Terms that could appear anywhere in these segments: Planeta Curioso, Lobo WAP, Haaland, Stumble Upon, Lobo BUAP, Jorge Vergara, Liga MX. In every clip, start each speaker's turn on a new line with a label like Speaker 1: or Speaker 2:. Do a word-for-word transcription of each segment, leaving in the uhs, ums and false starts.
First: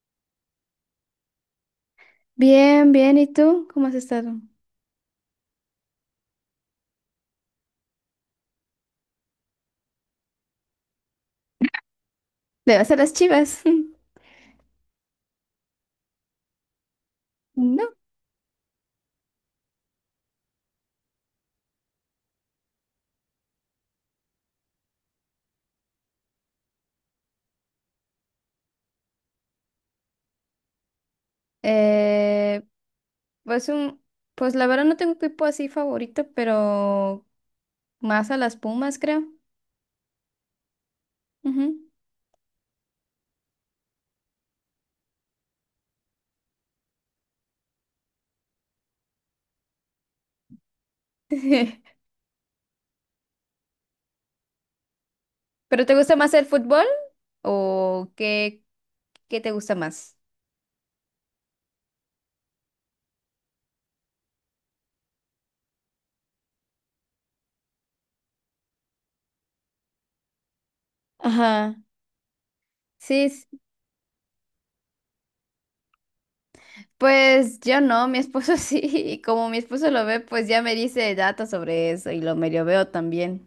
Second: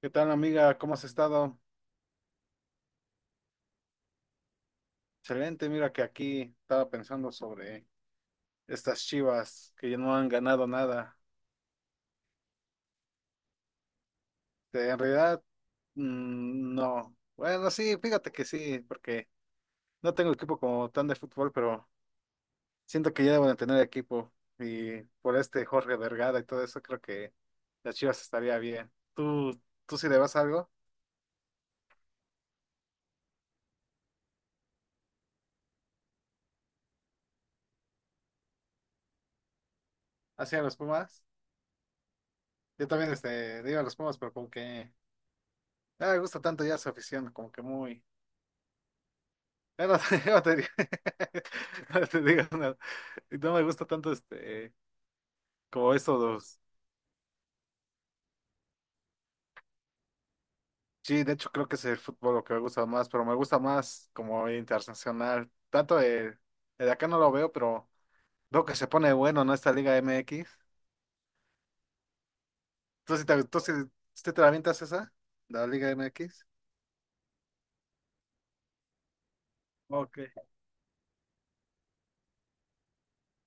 Speaker 1: ¿Qué tal, amiga? ¿Cómo has estado?
Speaker 2: Bien, bien. ¿Y tú? ¿Cómo has estado?
Speaker 1: Excelente, mira que aquí estaba pensando sobre estas Chivas que ya no han ganado nada.
Speaker 2: ¿Le vas a las Chivas?
Speaker 1: Este, en realidad, mm, no. Bueno,
Speaker 2: No.
Speaker 1: sí, fíjate que sí, porque no tengo equipo como tan de fútbol, pero siento que ya deben de tener equipo. Y por este Jorge Vergara y todo eso, creo que las Chivas estaría bien. ¿Tú, tú sí le vas algo?
Speaker 2: Eh, pues un, pues la verdad no tengo equipo así favorito, pero más a las Pumas, creo.
Speaker 1: ¿Hacia los Pumas?
Speaker 2: Ujú.
Speaker 1: Yo también este, le iba a los Pumas, pero como que no me gusta tanto ya su afición, como que muy... Ya no te, ya no te, no digo nada. Y no me gusta tanto este,
Speaker 2: ¿Pero te
Speaker 1: como
Speaker 2: gusta
Speaker 1: estos
Speaker 2: más el
Speaker 1: los,
Speaker 2: fútbol o qué, qué te gusta más?
Speaker 1: sí, de hecho creo que es el fútbol lo que me gusta más, pero me gusta más como internacional. Tanto el, el de acá no lo veo, pero veo que se pone bueno, ¿no? Esta Liga M X.
Speaker 2: Ajá.
Speaker 1: ¿Tú
Speaker 2: Sí,
Speaker 1: sí te,
Speaker 2: s-
Speaker 1: tú sí- sí te la avientas esa? La Liga M X.
Speaker 2: pues yo no, mi esposo sí, y como mi esposo lo
Speaker 1: Ok.
Speaker 2: ve, pues ya me dice datos sobre eso y lo medio veo también.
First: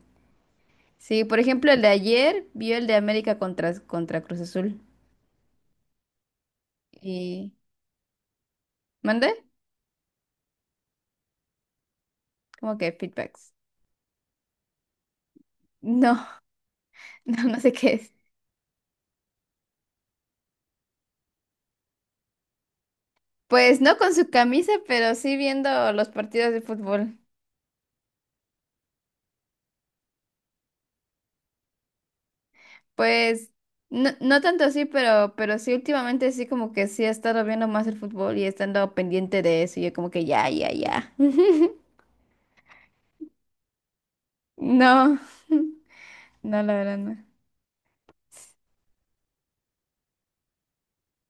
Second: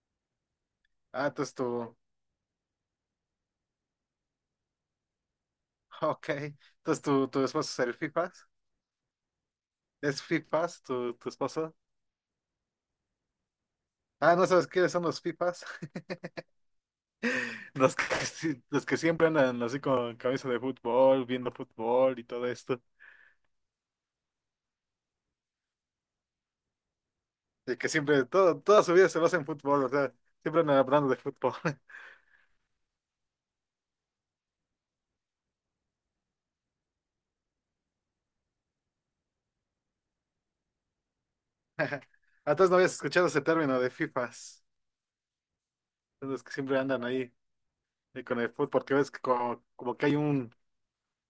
Speaker 2: Sí,
Speaker 1: Ah,
Speaker 2: por
Speaker 1: entonces tu,
Speaker 2: ejemplo, el de ayer vio el de América contra, contra Cruz Azul.
Speaker 1: ok. Entonces tu, tu
Speaker 2: Y
Speaker 1: esposo es el FIFAs.
Speaker 2: mandé
Speaker 1: ¿Es FIFAs tu, tu esposo?
Speaker 2: como que feedbacks.
Speaker 1: Ah, ¿no sabes quiénes son los FIFAs?
Speaker 2: No, no, no sé qué
Speaker 1: Los que,
Speaker 2: es.
Speaker 1: sí- los que siempre andan así con camisa de fútbol, viendo fútbol y todo esto.
Speaker 2: Pues no con su camisa, pero sí viendo los partidos de fútbol.
Speaker 1: De que siempre, todo, toda su vida se basa en fútbol, o sea, siempre andan hablando de fútbol.
Speaker 2: Pues no, no tanto así, pero, pero sí últimamente sí como que sí he estado viendo más el fútbol y estando pendiente de eso. Y yo como que ya, ya, ya.
Speaker 1: Antes no habías escuchado ese término de FIFAs.
Speaker 2: No,
Speaker 1: Son los que
Speaker 2: no, la
Speaker 1: siempre
Speaker 2: verdad
Speaker 1: andan
Speaker 2: no.
Speaker 1: ahí eh, con el fútbol, porque ves que como, como que hay un,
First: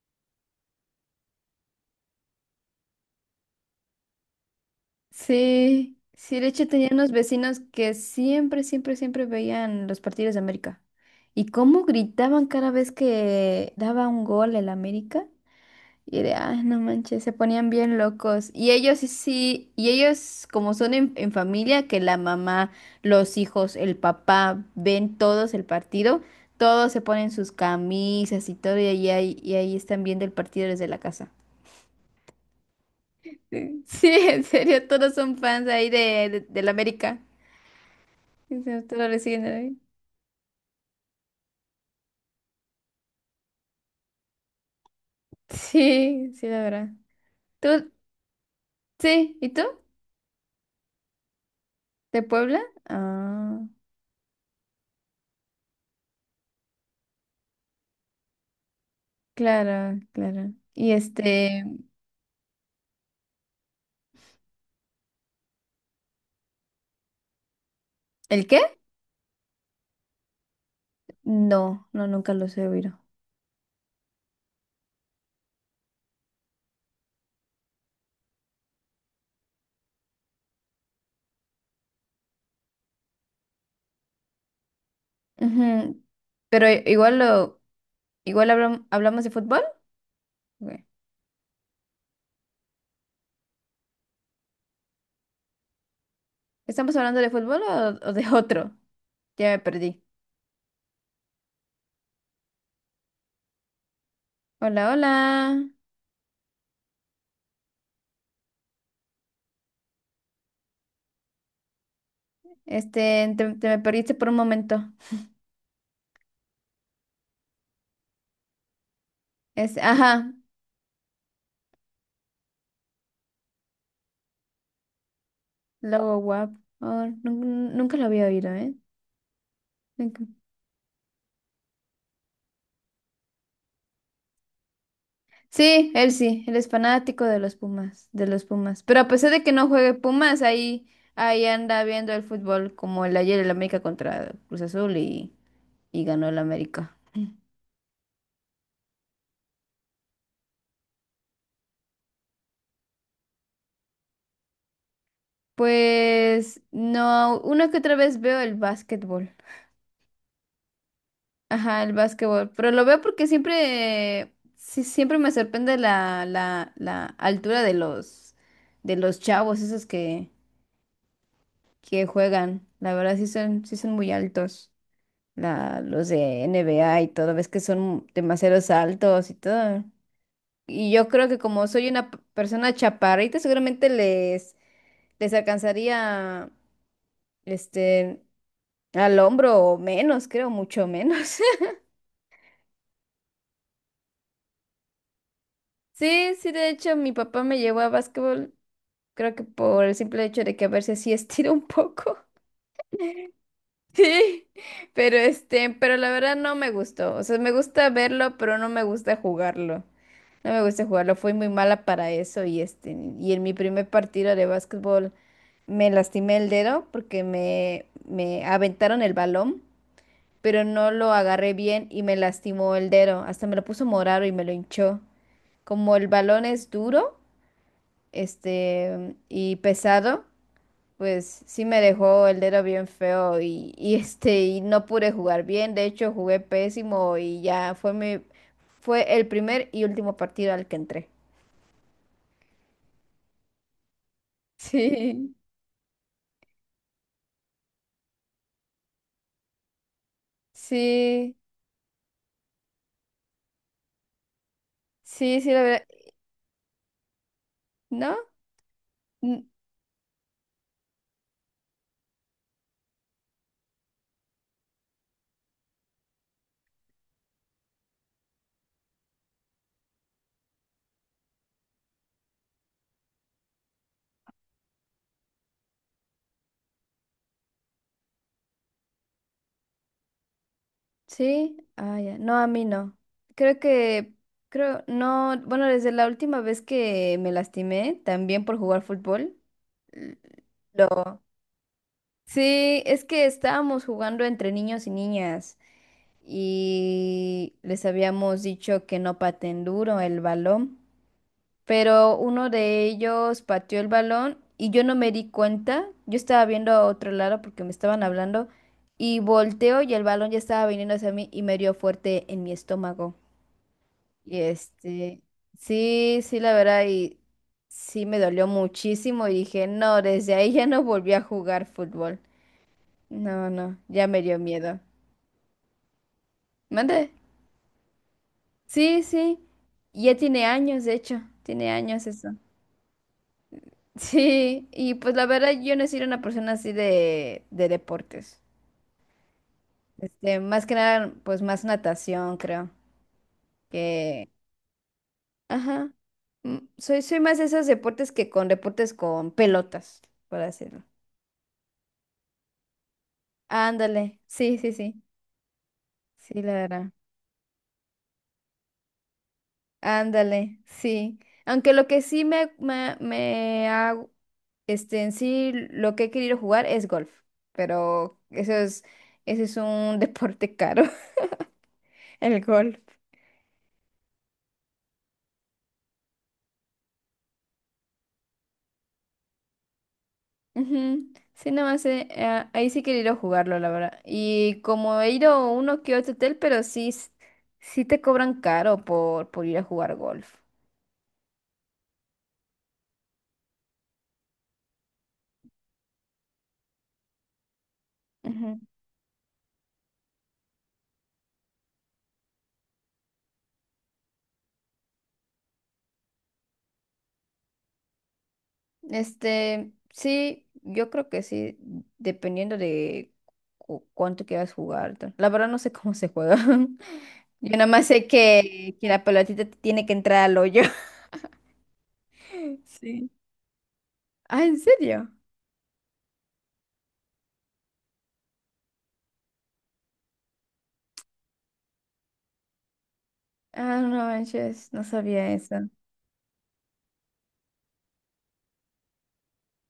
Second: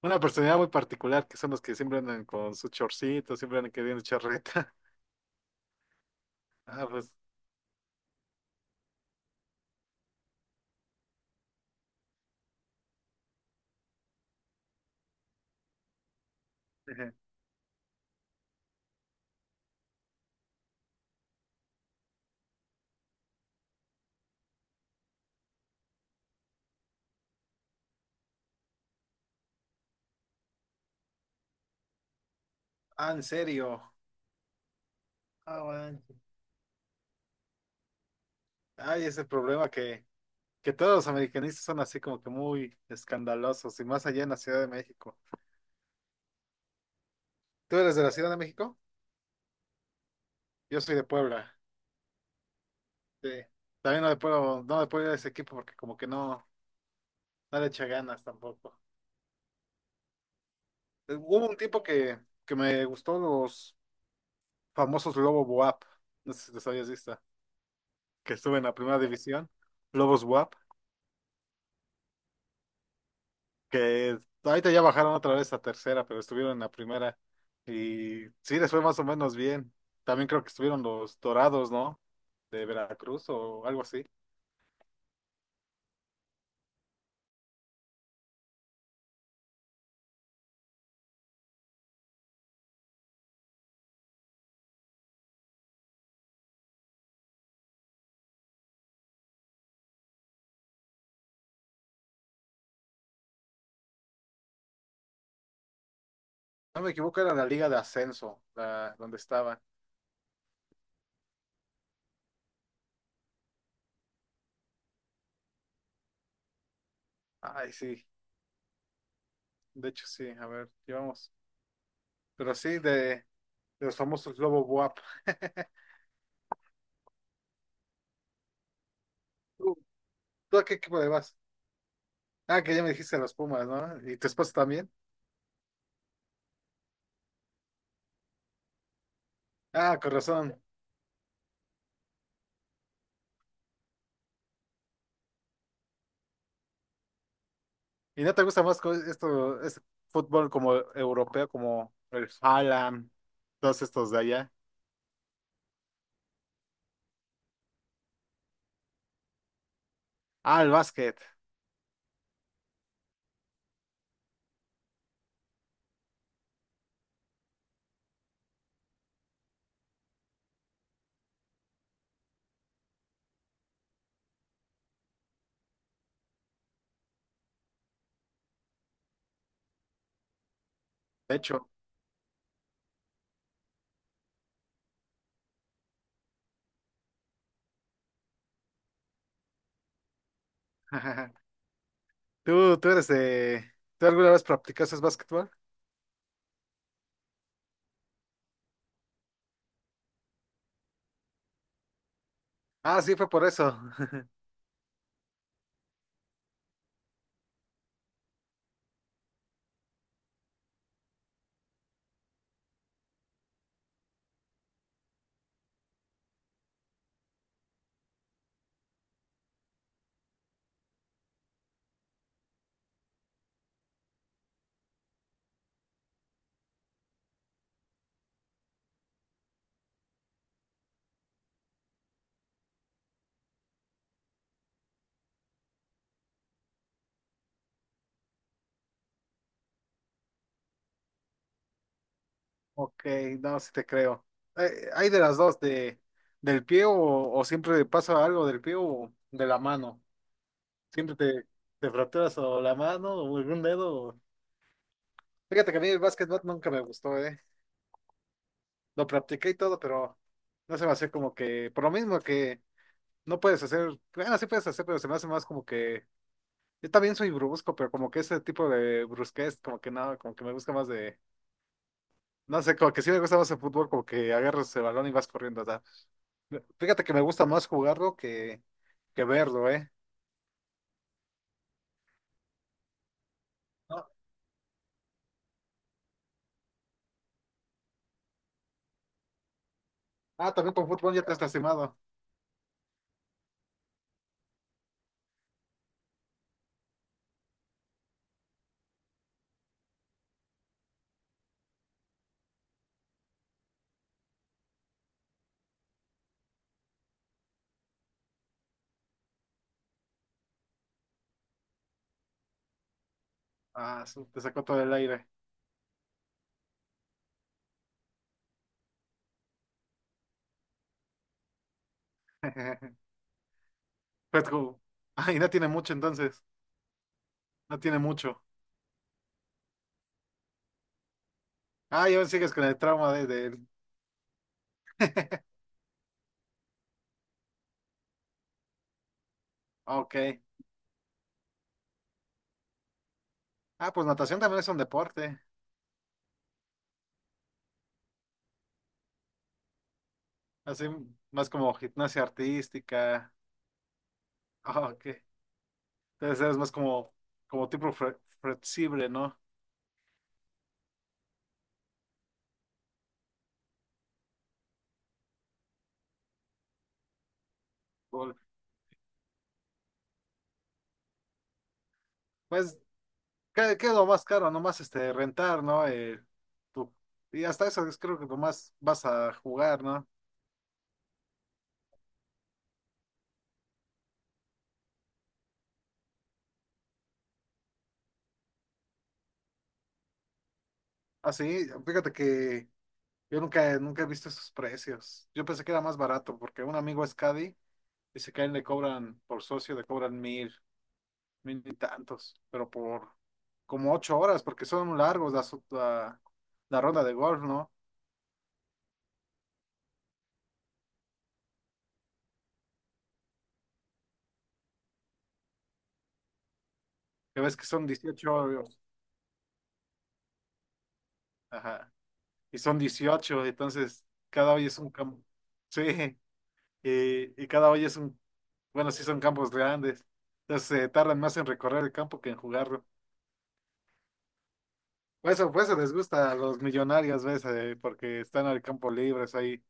Speaker 1: una personalidad muy particular, que son los que siempre andan con sus chorcitos, siempre andan queriendo charreta.
Speaker 2: Sí, sí, de hecho
Speaker 1: Ah,
Speaker 2: tenía unos
Speaker 1: pues.
Speaker 2: vecinos que siempre, siempre, siempre veían los partidos de América. Y cómo gritaban cada vez que daba un gol el América. Y de, ah, no manches, se ponían bien locos. Y ellos sí, sí, y ellos como son en, en familia, que la mamá, los hijos, el papá, ven todos el partido, todos se ponen sus camisas y todo, y ahí, y ahí están viendo el partido desde la casa.
Speaker 1: Ah, en
Speaker 2: Sí,
Speaker 1: serio.
Speaker 2: en serio, todos son
Speaker 1: Ah,
Speaker 2: fans ahí de,
Speaker 1: bueno.
Speaker 2: de, del América. Y se- Te
Speaker 1: Hay
Speaker 2: lo
Speaker 1: ese
Speaker 2: reciben
Speaker 1: problema
Speaker 2: ahí.
Speaker 1: que. que todos los americanistas son así como que muy escandalosos y más allá en la Ciudad de México.
Speaker 2: Sí, sí, la verdad.
Speaker 1: ¿Tú
Speaker 2: ¿Tú?
Speaker 1: eres de la Ciudad de México?
Speaker 2: Sí, ¿y tú?
Speaker 1: Yo soy de Puebla.
Speaker 2: ¿De Puebla?
Speaker 1: Sí.
Speaker 2: Ah,
Speaker 1: También no le puedo, no le puedo ir a ese equipo porque como que no, no le echa ganas tampoco.
Speaker 2: claro, claro. ¿Y
Speaker 1: Eh, Hubo un
Speaker 2: este,
Speaker 1: tiempo que, que me gustó los famosos Lobo W A P, no sé si los habías visto, que
Speaker 2: el
Speaker 1: estuve en la
Speaker 2: qué?
Speaker 1: primera división, Lobos W A P,
Speaker 2: No, no, nunca los he oído.
Speaker 1: que ahorita ya bajaron otra vez a tercera, pero estuvieron en la primera y sí les fue más o menos bien. También creo que estuvieron los Dorados, ¿no? De Veracruz o algo así.
Speaker 2: Ujú. Pero i- igual lo, igual hablam- hablamos de fútbol. Ok. ¿Estamos hablando de fútbol o, o de otro? Ya me perdí. Hola, hola.
Speaker 1: No me equivoco, era la Liga de Ascenso, la, donde estaba.
Speaker 2: Este, te, te me perdiste por un momento.
Speaker 1: Ay, sí,
Speaker 2: Es,
Speaker 1: de hecho sí,
Speaker 2: ajá,
Speaker 1: a ver, llevamos. Pero sí, de, de los famosos Lobo Buap.
Speaker 2: logo guap. Oh, nun- nunca lo había oído, ¿eh?
Speaker 1: ¿Tú, tú a qué equipo le vas? Ah, que ya me dijiste los Pumas, ¿no? ¿Y tu esposa también?
Speaker 2: Sí, él sí, él es fanático de los Pumas, de los Pumas. Pero a pesar de que no juegue
Speaker 1: Ah, con
Speaker 2: Pumas,
Speaker 1: razón.
Speaker 2: ahí, ahí anda viendo el fútbol como el ayer el América contra Cruz Azul y, y ganó el América.
Speaker 1: ¿Y no te gusta más co- esto, este fútbol como europeo, como el Haaland, todos estos de allá?
Speaker 2: Pues no, una que otra vez veo el básquetbol.
Speaker 1: Ah, el básquet,
Speaker 2: Ajá, el básquetbol. Pero lo veo porque siempre, sí, siempre me sorprende la, la, la altura de los, de los chavos, esos que, que juegan. La verdad sí son, sí son muy altos. La los de N B A y todo, ves que son demasiados altos y todo. Y yo creo
Speaker 1: de
Speaker 2: que como
Speaker 1: hecho.
Speaker 2: soy una p- persona chaparrita, seguramente les, les alcanzaría este al hombro o menos, creo, mucho menos.
Speaker 1: ¿Tú, tú eres de... ¿Tú alguna vez practicaste básquetbol?
Speaker 2: Sí, sí, de hecho, mi papá me llevó a básquetbol, creo que por el simple hecho de que a ver si así estiro un poco.
Speaker 1: Ah, sí, fue por eso.
Speaker 2: Sí, pero este, pero la verdad no me gustó. O sea, me gusta verlo, pero no me gusta jugarlo. No me gusta jugarlo, fui muy mala para eso y este, y en mi primer partido de básquetbol me lastimé el dedo porque me, me aventaron el balón, pero no lo agarré bien y me lastimó el dedo, hasta me lo puso morado y me lo hinchó. Como el balón es duro, este, y pesado, pues sí me dejó el dedo bien feo y, y, este y no pude jugar bien, de hecho jugué pésimo y ya fue mi fue el primer y último partido al que entré.
Speaker 1: Ok, no, sí te creo. Hay, hay de
Speaker 2: Sí,
Speaker 1: las dos, de, del pie o, o siempre pasa algo del pie o de la mano. Siempre
Speaker 2: sí,
Speaker 1: te, te fracturas o la mano o algún dedo. o-
Speaker 2: sí, sí, la
Speaker 1: Fíjate que a
Speaker 2: verdad.
Speaker 1: mí el básquetbol nunca me gustó, ¿eh?
Speaker 2: ¿No?
Speaker 1: Lo
Speaker 2: N-
Speaker 1: practiqué y todo, pero no se me hace como que, por lo mismo que no puedes hacer, bueno, sí puedes hacer, pero se me hace más como que, yo también soy brusco, pero como que ese tipo de brusquez, como que no, como que me gusta más de, no sé, como que sí me gusta más el fútbol, como que agarras el balón y vas corriendo. Fíjate que me gusta más jugarlo que, que verlo, ¿eh?
Speaker 2: Sí, ah, ya. No, a mí no. Creo
Speaker 1: No.
Speaker 2: que, creo, no, bueno, desde la última vez que me lastimé, también por jugar fútbol. l-
Speaker 1: Ah, también con fútbol ya te has lastimado.
Speaker 2: Sí, es que estábamos jugando entre niños y niñas. Y les habíamos dicho que no paten duro el balón, pero uno de ellos pateó el balón y yo no me di cuenta, yo estaba viendo a otro lado porque me estaban hablando y volteo y el balón ya estaba viniendo hacia mí y me dio fuerte en mi estómago.
Speaker 1: Ah, su-
Speaker 2: Y
Speaker 1: te sacó todo el
Speaker 2: este,
Speaker 1: aire.
Speaker 2: sí, sí, la verdad, y sí me dolió muchísimo y dije, no, desde ahí ya no volví a jugar fútbol. No, no, ya me dio
Speaker 1: Pues,
Speaker 2: miedo.
Speaker 1: como- Ah, y no tiene mucho entonces.
Speaker 2: ¿Mande?
Speaker 1: No tiene mucho.
Speaker 2: Sí, sí, ya tiene años, de hecho, tiene años
Speaker 1: Ah, y aún
Speaker 2: eso.
Speaker 1: sigues con el trauma de, de... él.
Speaker 2: Sí, y pues la verdad yo no he sido una persona así de, de deportes.
Speaker 1: Ok.
Speaker 2: Este, más que nada, pues más natación, creo.
Speaker 1: Ah, pues
Speaker 2: Que,
Speaker 1: natación también es un deporte.
Speaker 2: ajá, mm, soy, soy más de esos deportes que con deportes con pelotas, por así decirlo.
Speaker 1: Así más como gimnasia artística.
Speaker 2: Ándale, sí, sí,
Speaker 1: Ah,
Speaker 2: sí,
Speaker 1: ok.
Speaker 2: sí,
Speaker 1: Entonces
Speaker 2: la
Speaker 1: es más
Speaker 2: verdad.
Speaker 1: como, como tipo fle- flexible, ¿no?
Speaker 2: Ándale, sí. Aunque lo que sí me, me, me ha, este, en sí, lo que he querido jugar es golf, pero
Speaker 1: Fútbol.
Speaker 2: eso es, ese es un deporte caro, el golf.
Speaker 1: Pues ¿Qué, qué es lo más caro? Nomás este, rentar, ¿no? Eh, tu- y hasta eso es creo que nomás vas a jugar, ¿no?
Speaker 2: Ujú. Sí, nada más, eh, eh, ahí sí he querido jugarlo, la verdad. Y como he ido a uno que otro hotel, pero sí, s- sí te cobran caro por, por ir a jugar golf.
Speaker 1: Así, fíjate que yo nunca, nunca he visto esos precios. Yo pensé que era más barato porque un amigo es Caddy, dice que a él le cobran por socio, le cobran mil, mil y tantos, pero por como ocho horas porque son largos la, su- la, la ronda de golf, ¿no?
Speaker 2: Este, sí, yo creo que sí, dependiendo de cu- cuánto quieras jugar. Tal. La verdad no sé cómo se juega.
Speaker 1: Que
Speaker 2: Yo
Speaker 1: ves que
Speaker 2: nada más
Speaker 1: son
Speaker 2: sé
Speaker 1: dieciocho
Speaker 2: que,
Speaker 1: hoyos,
Speaker 2: que la pelotita tiene que entrar al hoyo.
Speaker 1: ajá, y son
Speaker 2: Sí.
Speaker 1: dieciocho entonces
Speaker 2: Ah,
Speaker 1: cada
Speaker 2: ¿en
Speaker 1: hoy es un
Speaker 2: serio?
Speaker 1: campo. Sí. y, y cada hoyo es un, bueno, sí son campos grandes, entonces se tardan más en recorrer el campo que en jugarlo.
Speaker 2: Ah, no manches, no sabía
Speaker 1: Por eso,
Speaker 2: eso.
Speaker 1: por eso les gusta a los millonarios, ¿ves? Eh, porque están al campo libres ahí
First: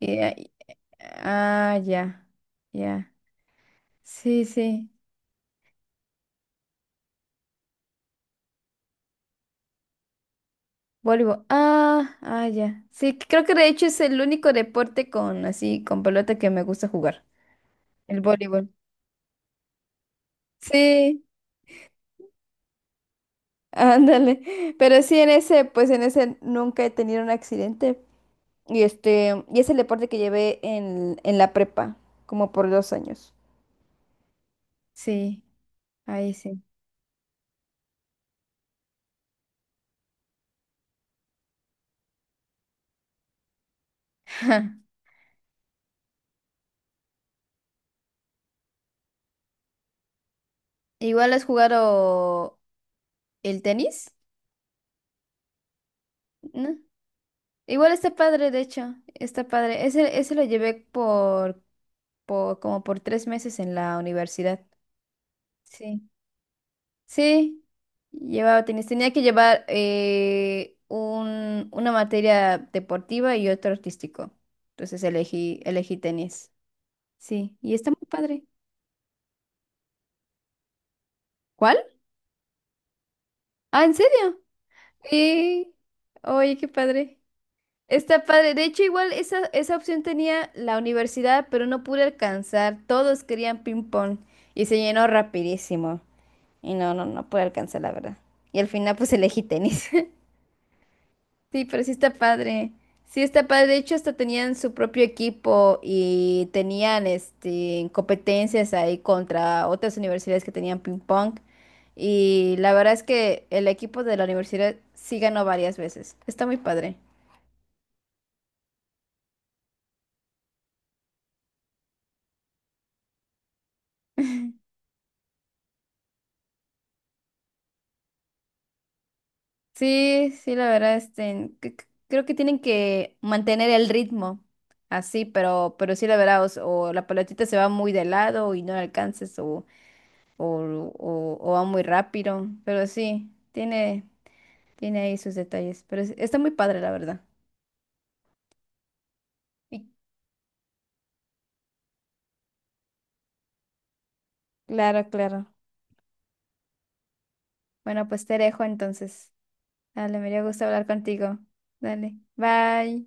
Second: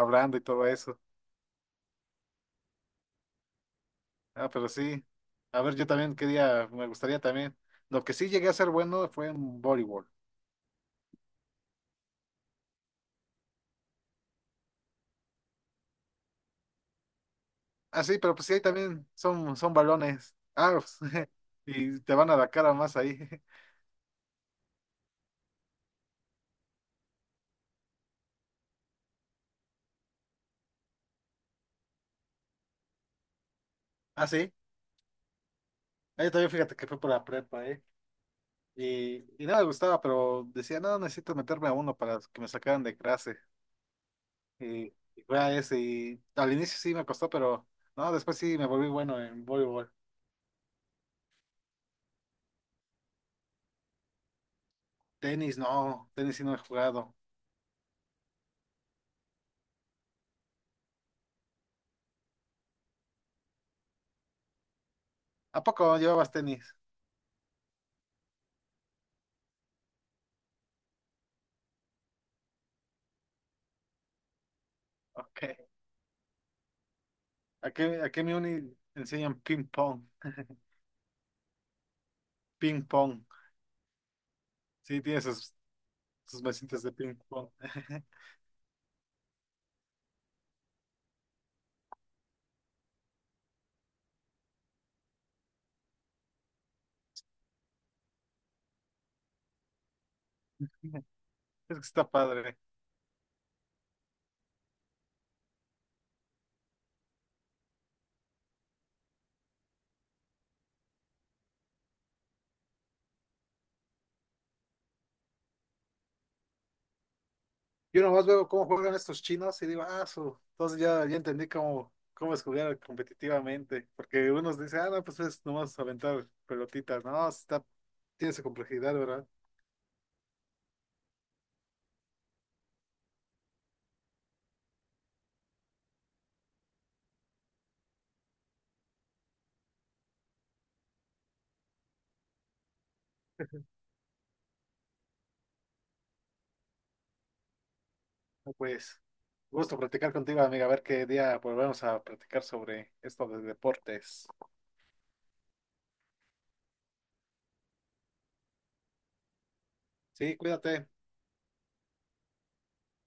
Speaker 2: Y-
Speaker 1: y
Speaker 2: y-
Speaker 1: todo eso.
Speaker 2: ah, ya, ya. Sí,
Speaker 1: Ah, pero
Speaker 2: sí.
Speaker 1: sí, a ver, yo también quería, me gustaría también. Lo que sí llegué a ser bueno fue en voleibol.
Speaker 2: Voleibol. Ah, ah, ya. Sí, creo que de hecho es el único deporte con así, con pelota que me gusta jugar.
Speaker 1: Ah, sí,
Speaker 2: El
Speaker 1: pero pues sí, ahí
Speaker 2: voleibol.
Speaker 1: también son, son balones. Ah, pues,
Speaker 2: Sí.
Speaker 1: y te van a la cara más ahí.
Speaker 2: Ándale, pero sí en ese, pues en ese nunca he tenido un accidente. Y este, y es el deporte que llevé en, en la prepa, como por dos años.
Speaker 1: Ah, sí,
Speaker 2: Sí,
Speaker 1: ahí
Speaker 2: ahí
Speaker 1: también
Speaker 2: sí.
Speaker 1: fíjate que fue por la prepa, ¿eh? Y, y no me gustaba, pero decía, no, necesito meterme a uno para que me sacaran de clase. Y, y fue a ese. Y al inicio sí me costó, pero no, después sí me volví bueno en voleibol.
Speaker 2: Igual has jugado el tenis,
Speaker 1: Tenis, no, tenis sí no he
Speaker 2: ¿no?
Speaker 1: jugado.
Speaker 2: Igual está padre, de hecho, está padre. Ese, ese lo llevé por, por como por tres meses en la universidad.
Speaker 1: ¿A poco
Speaker 2: Sí.
Speaker 1: llevabas tenis?
Speaker 2: Sí, llevaba tenis. Tenía que llevar eh, un- una materia deportiva y otro artístico. Entonces
Speaker 1: Ok.
Speaker 2: elegí, elegí tenis. Sí, y
Speaker 1: Aquí,
Speaker 2: está muy
Speaker 1: aquí en mi
Speaker 2: padre.
Speaker 1: uni enseñan ping pong.
Speaker 2: ¿Cuál?
Speaker 1: Ping pong.
Speaker 2: Ah, ¿en serio?
Speaker 1: Sí, tiene sus,
Speaker 2: Sí.
Speaker 1: sus
Speaker 2: Oye, qué
Speaker 1: mesitas de ping
Speaker 2: padre.
Speaker 1: pong.
Speaker 2: Está padre. De hecho, igual esa, esa opción tenía la universidad, pero no pude alcanzar. Todos querían ping pong y se llenó rapidísimo. Y no, no, no pude alcanzar, la verdad. Y al final, pues elegí tenis. Sí,
Speaker 1: Es que
Speaker 2: pero sí
Speaker 1: está
Speaker 2: está
Speaker 1: padre.
Speaker 2: padre. Sí está padre. De hecho, hasta tenían su propio equipo y tenían este competencias ahí contra otras universidades que tenían ping pong. Y la verdad es que el equipo de la universidad sí ganó varias veces. Está muy padre.
Speaker 1: Yo nomás veo cómo juegan estos chinos y digo, ah, su. Entonces ya, ya entendí cómo, cómo es jugar competitivamente. Porque unos dicen, ah, no, pues es nomás aventar pelotitas. No, está, tiene su complejidad, ¿verdad?
Speaker 2: Sí, sí, la verdad, este, c- c- creo que tienen que mantener el ritmo así, pero, pero sí, la verdad, o, s- o la pelotita se va muy de lado y no la alcanzas, o, o, o, o va muy rápido, pero sí, tiene, tiene ahí sus detalles, pero es- está muy padre, la verdad.
Speaker 1: No, pues, gusto
Speaker 2: Y
Speaker 1: platicar contigo, amiga. A ver qué día volvemos a platicar sobre esto de deportes.
Speaker 2: claro, claro. Bueno, pues te dejo entonces. Dale, me
Speaker 1: Sí,
Speaker 2: dio gusto hablar
Speaker 1: cuídate.
Speaker 2: contigo. Dale, bye.